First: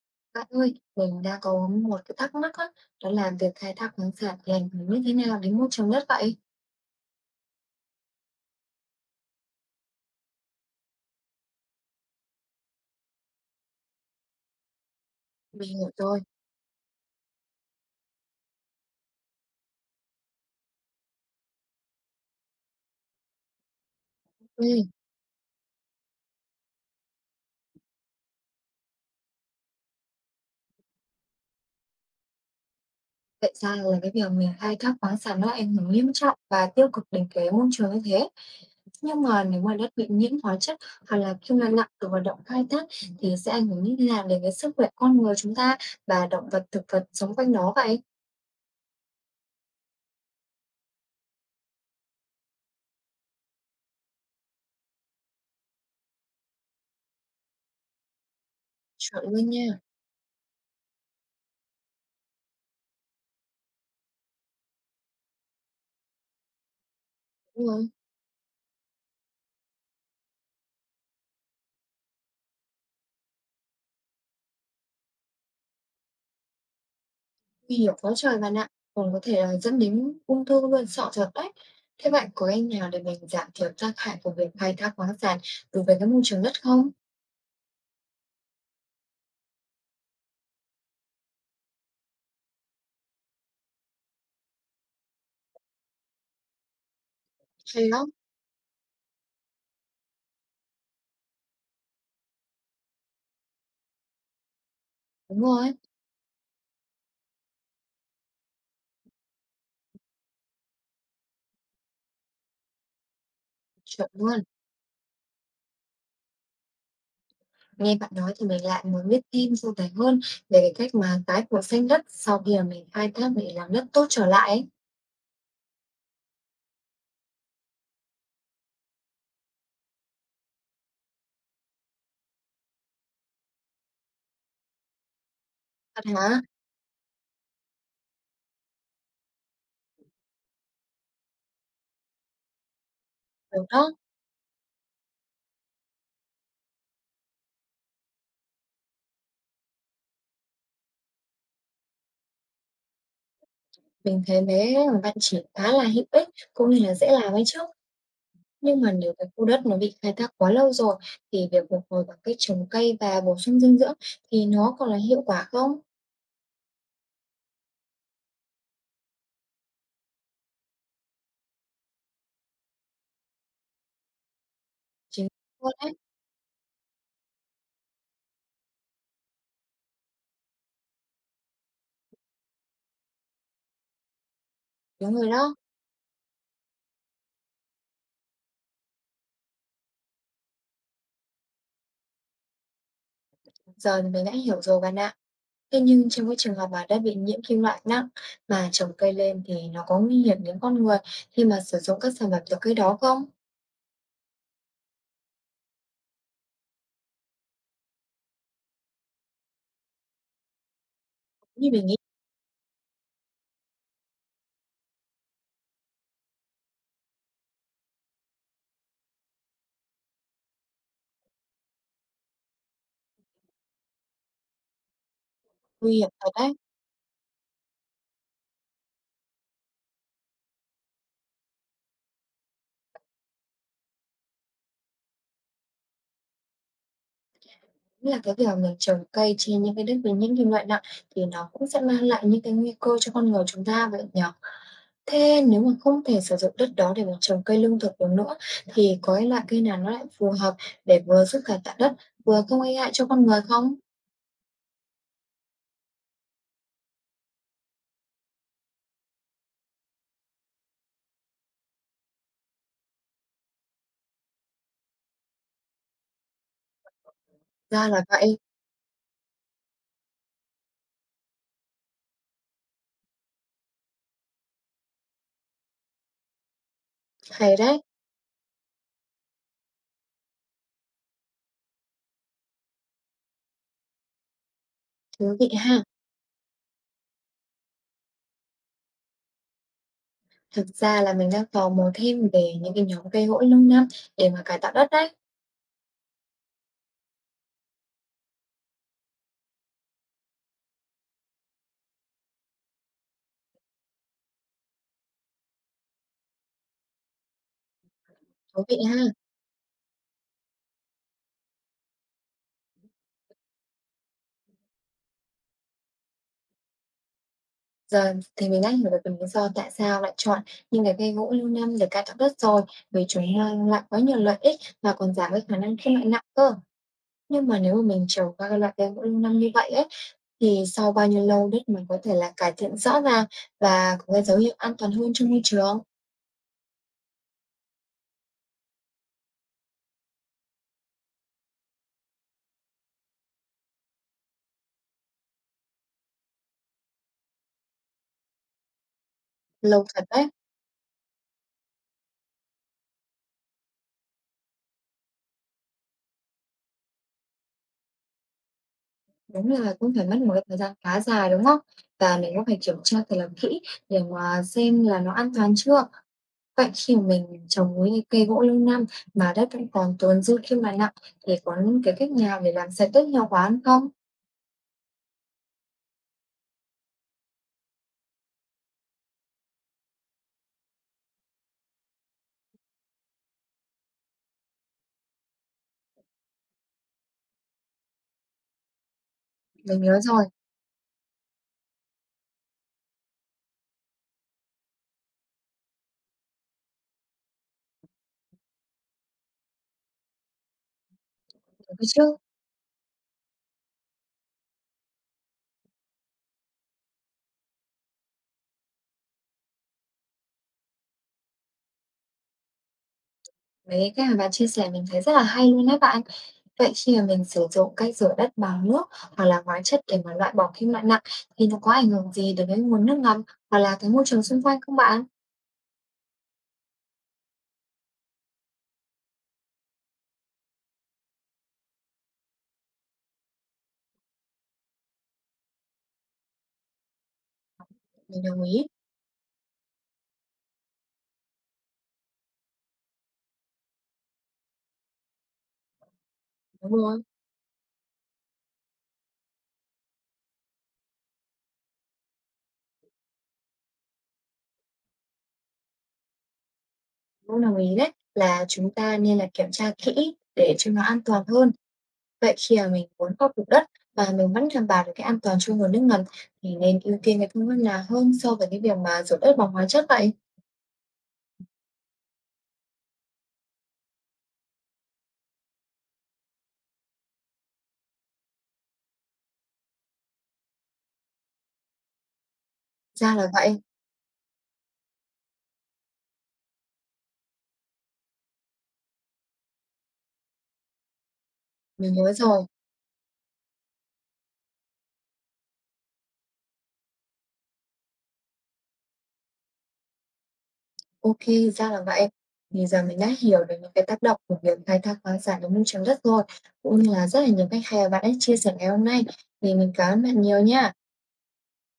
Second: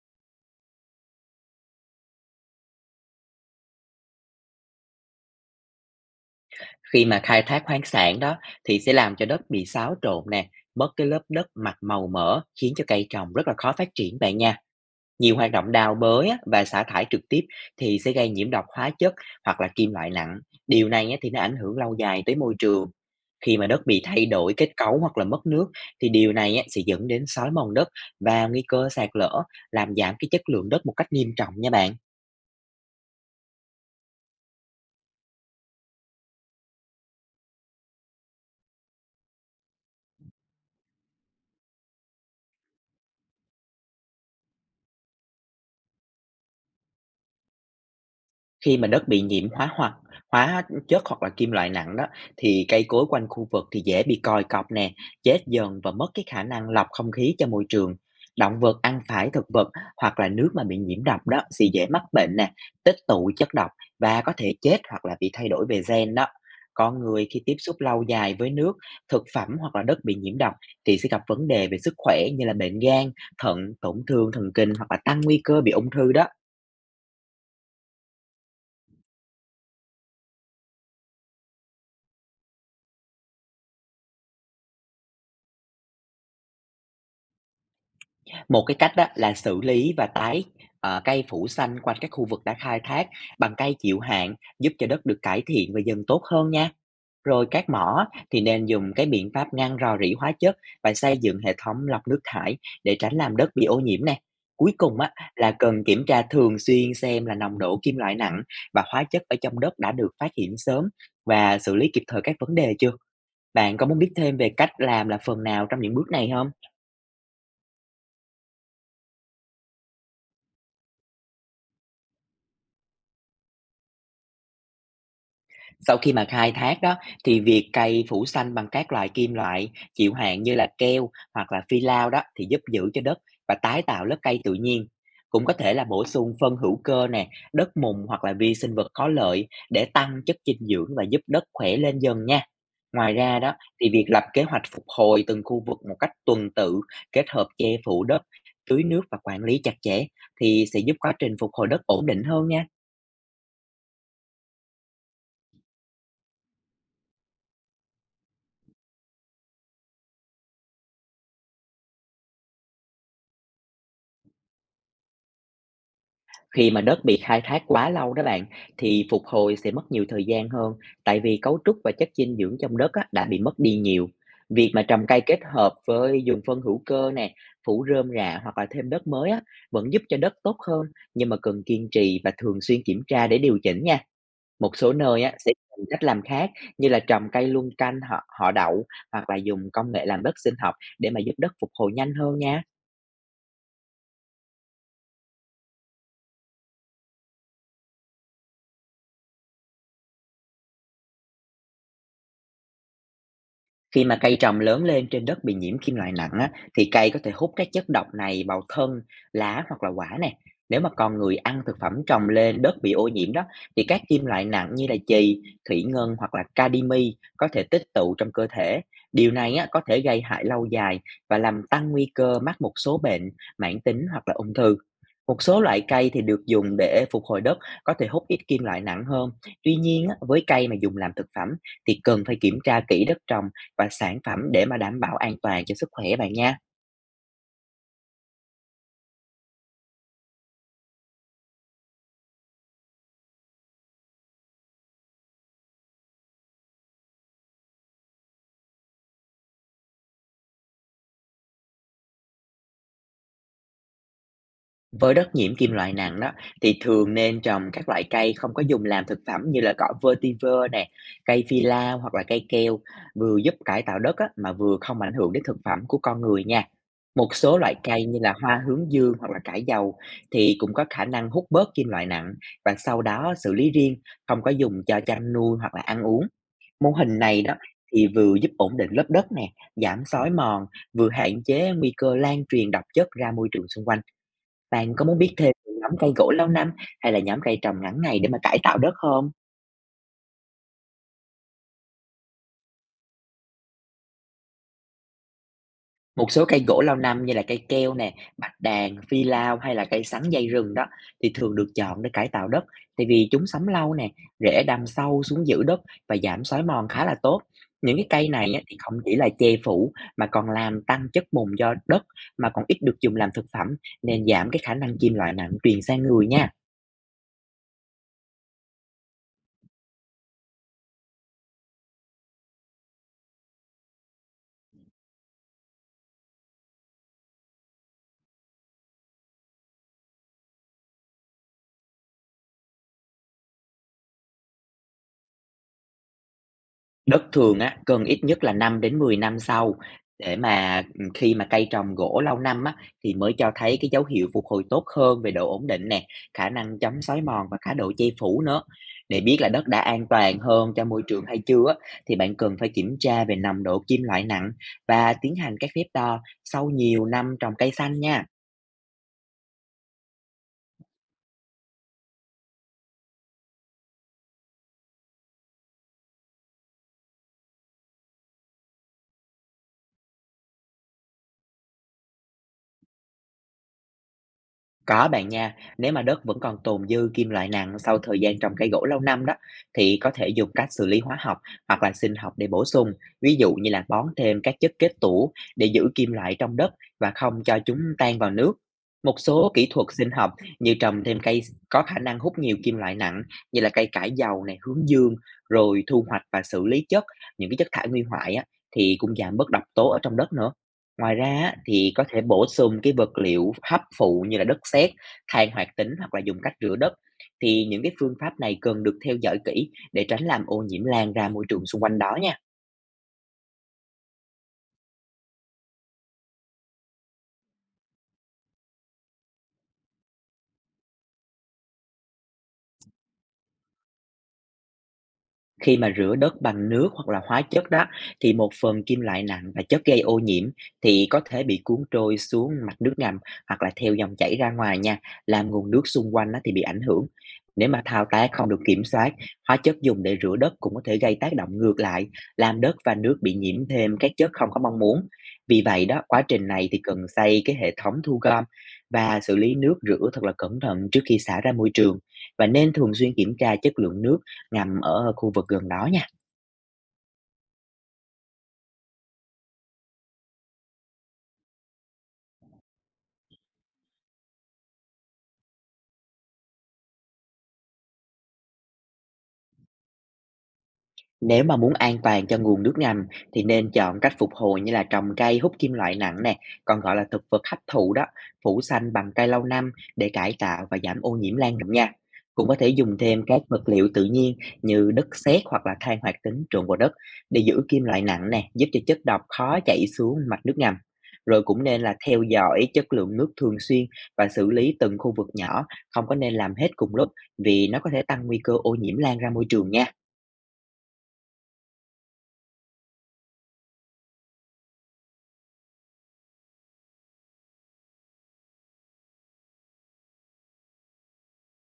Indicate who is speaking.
Speaker 1: Bạn ơi, mình đang có một cái thắc mắc á, đó là việc khai thác khoáng sản thì ảnh hưởng như thế nào đến môi trường đất vậy?
Speaker 2: Khi mà khai thác khoáng sản đó thì sẽ làm cho đất bị xáo trộn nè, mất cái lớp đất mặt màu mỡ khiến cho cây trồng rất là khó phát triển bạn nha. Nhiều hoạt
Speaker 1: Mình
Speaker 2: động
Speaker 1: hiểu
Speaker 2: đào
Speaker 1: rồi.
Speaker 2: bới á, và xả thải trực tiếp thì sẽ gây nhiễm độc hóa chất hoặc là kim loại nặng. Điều này á, thì nó ảnh hưởng lâu dài tới môi trường. Khi mà đất bị thay đổi
Speaker 1: Ừ,
Speaker 2: kết cấu hoặc là mất nước thì điều này á, sẽ dẫn đến xói mòn đất và nguy cơ sạt lở, làm giảm cái chất lượng đất một cách nghiêm trọng nha bạn.
Speaker 1: vậy ra là cái việc mình khai thác khoáng sản nó ảnh hưởng nghiêm trọng và tiêu cực đến cái môi trường như thế. Nhưng mà nếu mà đất bị nhiễm hóa chất hoặc là kim loại nặng từ hoạt động khai thác thì sẽ ảnh hưởng như thế nào đến cái sức khỏe con người chúng ta và động vật thực vật sống quanh nó vậy?
Speaker 2: Khi mà đất bị nhiễm hóa hoặc hóa chất hoặc là kim loại nặng đó thì cây cối quanh khu vực thì dễ bị còi cọc nè, chết dần và mất cái khả năng lọc không khí cho môi trường. Động vật ăn
Speaker 1: Chuẩn
Speaker 2: phải thực
Speaker 1: luôn
Speaker 2: vật
Speaker 1: nha.
Speaker 2: hoặc là nước mà bị nhiễm độc đó thì dễ mắc bệnh nè, tích tụ chất độc và có thể chết hoặc là bị thay đổi về gen đó. Con người khi tiếp
Speaker 1: Đúng
Speaker 2: xúc
Speaker 1: rồi.
Speaker 2: lâu dài với nước, thực phẩm hoặc là đất bị nhiễm độc thì sẽ gặp vấn đề về sức khỏe như là bệnh gan, thận, tổn thương thần kinh hoặc là tăng nguy cơ bị ung thư đó.
Speaker 1: Nguy hiểm quá trời bạn ạ, còn có thể là dẫn đến ung thư luôn, sọ thật đấy. Thế bạn có cách nào để mình giảm thiểu tác hại của việc khai thác khoáng sản đối với cái môi trường đất không?
Speaker 2: Một cái cách đó là xử lý và cây phủ xanh quanh các khu vực đã khai thác bằng cây chịu hạn, giúp cho đất được cải thiện và dần tốt hơn nha. Rồi các
Speaker 1: Hay
Speaker 2: mỏ
Speaker 1: lắm,
Speaker 2: thì nên dùng cái biện pháp ngăn rò rỉ hóa chất và xây dựng hệ thống lọc nước thải để tránh làm đất bị ô nhiễm nè. Cuối cùng á
Speaker 1: đúng
Speaker 2: là
Speaker 1: rồi,
Speaker 2: cần kiểm tra thường xuyên xem là nồng độ kim loại nặng và hóa chất ở trong đất đã được phát hiện sớm và xử lý kịp thời các vấn đề chưa? Bạn có muốn
Speaker 1: chuẩn
Speaker 2: biết thêm
Speaker 1: luôn.
Speaker 2: về cách làm là phần nào trong những bước này không?
Speaker 1: Nghe bạn nói thì mình lại muốn biết thêm sâu dài hơn về cái cách mà tái của xanh đất sau khi mà mình khai thác để làm đất tốt trở lại ấy.
Speaker 2: Sau khi mà khai thác đó thì việc cày phủ xanh bằng các loại kim loại chịu hạn như là keo hoặc là phi lao đó thì giúp giữ cho đất và tái tạo lớp cây tự nhiên. Cũng có thể là
Speaker 1: Thật
Speaker 2: bổ sung
Speaker 1: hả?
Speaker 2: phân hữu cơ nè, đất mùn hoặc là vi sinh vật có lợi để tăng chất dinh dưỡng và giúp đất khỏe lên dần nha. Ngoài ra đó
Speaker 1: Đúng
Speaker 2: thì
Speaker 1: đó,
Speaker 2: việc lập kế hoạch phục hồi từng khu vực một cách tuần tự, kết hợp che phủ đất, tưới nước và quản lý chặt chẽ thì sẽ giúp quá trình phục hồi đất ổn định hơn nha.
Speaker 1: mình thấy mấy cái mà bạn chỉ khá là hữu ích cũng như là dễ làm ấy chứ. Nhưng mà nếu cái khu đất nó bị khai thác quá lâu rồi thì việc phục hồi bằng cách trồng cây và bổ sung dinh dưỡng thì nó còn là hiệu quả không?
Speaker 2: Khi mà đất bị khai thác quá lâu đó bạn thì phục hồi sẽ mất nhiều thời gian hơn tại vì cấu trúc và chất dinh dưỡng trong đất á, đã bị mất đi nhiều. Việc mà trồng cây
Speaker 1: Chính
Speaker 2: kết
Speaker 1: luôn
Speaker 2: hợp
Speaker 1: đấy,
Speaker 2: với dùng phân hữu cơ nè, phủ rơm rạ hoặc là thêm đất mới á, vẫn giúp cho đất tốt hơn nhưng mà cần kiên trì và thường xuyên kiểm tra để điều chỉnh nha. Một số
Speaker 1: đúng
Speaker 2: nơi
Speaker 1: rồi
Speaker 2: á, sẽ
Speaker 1: đó.
Speaker 2: dùng cách làm khác như là trồng cây luân canh họ đậu hoặc là dùng công nghệ làm đất sinh học để mà giúp đất phục hồi nhanh hơn nha.
Speaker 1: Giờ thì mình đã hiểu rồi bạn ạ. Thế nhưng trong cái trường hợp mà đã bị nhiễm kim loại nặng mà trồng cây lên thì nó có nguy hiểm đến con người khi mà sử dụng các sản phẩm từ cây đó không?
Speaker 2: Khi mà cây trồng lớn lên trên đất bị nhiễm kim loại nặng á, thì cây có thể hút các chất độc này vào thân, lá hoặc là quả nè. Nếu mà con người ăn
Speaker 1: Như
Speaker 2: thực
Speaker 1: mình
Speaker 2: phẩm
Speaker 1: nghĩ,
Speaker 2: trồng lên đất bị ô nhiễm đó, thì các kim loại nặng như là chì, thủy ngân hoặc là cadimi có thể tích tụ trong cơ thể. Điều này á, có thể gây hại lâu dài và làm tăng nguy cơ mắc một số bệnh mãn tính hoặc là ung thư. Một số loại
Speaker 1: nguy hiểm
Speaker 2: cây thì
Speaker 1: thật
Speaker 2: được
Speaker 1: đấy.
Speaker 2: dùng để phục hồi đất có thể hút ít kim loại nặng hơn. Tuy nhiên á, với cây mà dùng làm thực phẩm thì cần phải kiểm tra kỹ đất trồng và sản phẩm để mà đảm bảo an toàn cho sức khỏe bạn nha.
Speaker 1: Đúng là cái việc mà mình trồng cây trên những cái đất với những kim loại nặng thì nó cũng sẽ mang lại những cái nguy cơ cho con người chúng ta vậy nhỉ? Thế nếu mà không thể sử dụng đất đó để mà trồng cây lương thực được nữa thì có cái loại cây nào nó lại phù hợp để vừa giúp cải tạo đất, vừa không gây hại cho con người không?
Speaker 2: Với đất nhiễm kim loại nặng đó thì thường nên trồng các loại cây không có dùng làm thực phẩm như là cỏ vetiver nè, cây phi lao hoặc là cây keo, vừa giúp cải tạo đất á, mà vừa không ảnh hưởng đến thực phẩm của con người nha. Một số loại
Speaker 1: Ra là
Speaker 2: cây như là
Speaker 1: vậy,
Speaker 2: hoa hướng dương hoặc là cải dầu thì cũng có khả năng hút bớt kim loại nặng và sau đó xử lý riêng, không có dùng cho chăn nuôi hoặc là ăn uống. Mô hình này đó
Speaker 1: hay đấy,
Speaker 2: thì vừa giúp ổn định lớp đất nè, giảm xói mòn, vừa hạn chế nguy cơ lan truyền độc chất ra môi trường xung quanh. Bạn có muốn biết
Speaker 1: thú vị
Speaker 2: thêm về
Speaker 1: ha.
Speaker 2: nhóm cây gỗ lâu năm hay là nhóm cây trồng ngắn ngày để mà cải tạo đất không?
Speaker 1: Thực ra là mình đang tò mò thêm về những cái nhóm cây gỗ lâu năm để mà cải tạo đất đấy,
Speaker 2: Một số cây gỗ lâu năm như là cây keo nè, bạch đàn, phi lao hay là cây sắn dây rừng đó thì thường được chọn để cải tạo đất tại vì chúng sống lâu nè, rễ đâm sâu xuống giữ đất và giảm xói mòn khá là tốt. Những cái cây này á,
Speaker 1: thú vị
Speaker 2: thì không
Speaker 1: ha.
Speaker 2: chỉ là che phủ mà còn làm tăng chất mùn do đất mà còn ít được dùng làm thực phẩm nên giảm cái khả năng kim loại nặng truyền sang người nha.
Speaker 1: Giờ thì mình đã hiểu được cái lý do tại sao lại chọn những cái cây gỗ lưu niêm để cài đặt đất rồi, vì chúng mang lại quá nhiều lợi ích và còn giảm cái khả năng phân loại nặng cơ. Nhưng mà nếu mà mình trồng các cái loại cây gỗ lưu niêm như vậy ấy, thì sau bao nhiêu lâu đất mình có thể là cải thiện rõ ràng và có cái dấu hiệu an toàn hơn trong môi trường?
Speaker 2: Đất thường á, cần ít nhất là 5 đến 10 năm sau để khi mà cây trồng gỗ lâu năm á, thì mới cho thấy cái dấu hiệu phục hồi tốt hơn về độ ổn định nè, khả năng chống xói mòn và cả độ che phủ nữa. Để biết là đất đã
Speaker 1: Lâu thật
Speaker 2: an
Speaker 1: đấy,
Speaker 2: toàn hơn cho môi trường hay chưa á, thì bạn cần phải kiểm tra về nồng độ kim loại nặng và tiến hành các phép đo sau nhiều năm trồng cây xanh nha.
Speaker 1: đúng là cũng phải mất một cái thời gian khá dài đúng không? Và mình cũng phải kiểm tra thật là kỹ để mà xem là nó an toàn chưa. Vậy khi mà mình trồng núi cây gỗ lâu năm mà đất vẫn còn tồn dư khi mà nặng thì có những cái cách nào để làm sạch đất hiệu quả hơn không?
Speaker 2: Có bạn nha, nếu mà đất vẫn còn tồn dư kim loại nặng sau thời gian trồng cây gỗ lâu năm đó thì có thể dùng cách xử lý hóa học hoặc là sinh học để bổ sung, ví dụ như là bón thêm các chất kết tủ để giữ kim loại trong đất và không cho chúng tan vào nước. Một số kỹ
Speaker 1: Mình
Speaker 2: thuật
Speaker 1: nhớ
Speaker 2: sinh
Speaker 1: rồi,
Speaker 2: học như trồng thêm cây có khả năng hút nhiều kim loại nặng như là cây cải dầu này, hướng dương rồi thu hoạch và xử lý những cái chất thải nguy hoại á, thì cũng giảm bớt độc tố ở trong đất nữa. Ngoài ra á,
Speaker 1: đúng rồi
Speaker 2: thì có
Speaker 1: chứ.
Speaker 2: thể bổ sung cái vật liệu hấp phụ như là đất sét, than hoạt tính hoặc là dùng cách rửa đất. Thì những cái phương pháp này cần được theo dõi kỹ để tránh làm ô nhiễm lan ra môi trường xung quanh đó nha.
Speaker 1: Mấy cái mà bạn chia sẻ mình thấy rất là hay luôn đấy bạn. Vậy khi mà mình sử dụng cách rửa đất bằng nước hoặc là hóa chất để mà loại bỏ kim loại nặng thì nó có ảnh hưởng gì đối với nguồn nước ngầm hoặc là cái môi trường xung quanh không bạn?
Speaker 2: Khi mà rửa đất bằng nước hoặc là hóa chất đó thì một phần kim loại nặng và chất gây ô nhiễm thì có thể bị cuốn trôi xuống mặt nước ngầm hoặc là theo dòng chảy ra ngoài nha, làm nguồn nước xung quanh á thì bị ảnh hưởng. Nếu mà thao
Speaker 1: Mình
Speaker 2: tác
Speaker 1: đồng
Speaker 2: không được
Speaker 1: ý,
Speaker 2: kiểm soát, hóa chất dùng để rửa đất cũng có thể gây tác động ngược lại, làm đất và nước bị nhiễm thêm các chất không có mong muốn. Vì vậy đó, quá trình này
Speaker 1: đúng
Speaker 2: thì cần
Speaker 1: rồi,
Speaker 2: xây cái hệ thống thu gom và xử lý nước rửa thật là cẩn thận trước khi xả ra môi trường và nên thường xuyên kiểm tra chất lượng nước nằm ở khu vực gần đó nha.
Speaker 1: cũng đồng ý đấy là chúng ta nên là kiểm tra kỹ để cho nó an toàn hơn. Vậy khi mà mình muốn khôi phục đất và mình vẫn đảm bảo được cái an toàn cho nguồn nước ngầm thì nên ưu tiên cái phương pháp nào hơn so với cái việc mà rửa đất bằng hóa chất vậy?
Speaker 2: Nếu mà muốn an toàn cho nguồn nước ngầm thì nên chọn cách phục hồi như là trồng cây hút kim loại nặng nè, còn gọi là thực vật hấp thụ đó, phủ xanh bằng cây lâu năm để cải tạo và giảm ô nhiễm lan rộng nha. Cũng có thể dùng
Speaker 1: Ra
Speaker 2: thêm
Speaker 1: là
Speaker 2: các
Speaker 1: vậy,
Speaker 2: vật liệu tự nhiên như đất sét hoặc là than hoạt tính trộn vào đất để giữ kim loại nặng nè, giúp cho chất độc khó chảy xuống mạch nước ngầm. Rồi cũng nên
Speaker 1: mình
Speaker 2: là
Speaker 1: nhớ
Speaker 2: theo
Speaker 1: rồi.
Speaker 2: dõi chất lượng nước thường xuyên và xử lý từng khu vực nhỏ, không có nên làm hết cùng lúc vì nó có thể tăng nguy cơ ô nhiễm lan ra môi trường nha.
Speaker 1: Ok, ra là vậy. Thì giờ mình đã hiểu được những cái tác động của việc khai thác khoáng sản đến môi trường đất rồi, cũng như là rất là nhiều cách hay mà bạn đã chia sẻ ngày hôm nay. Thì mình cảm ơn bạn nhiều nha.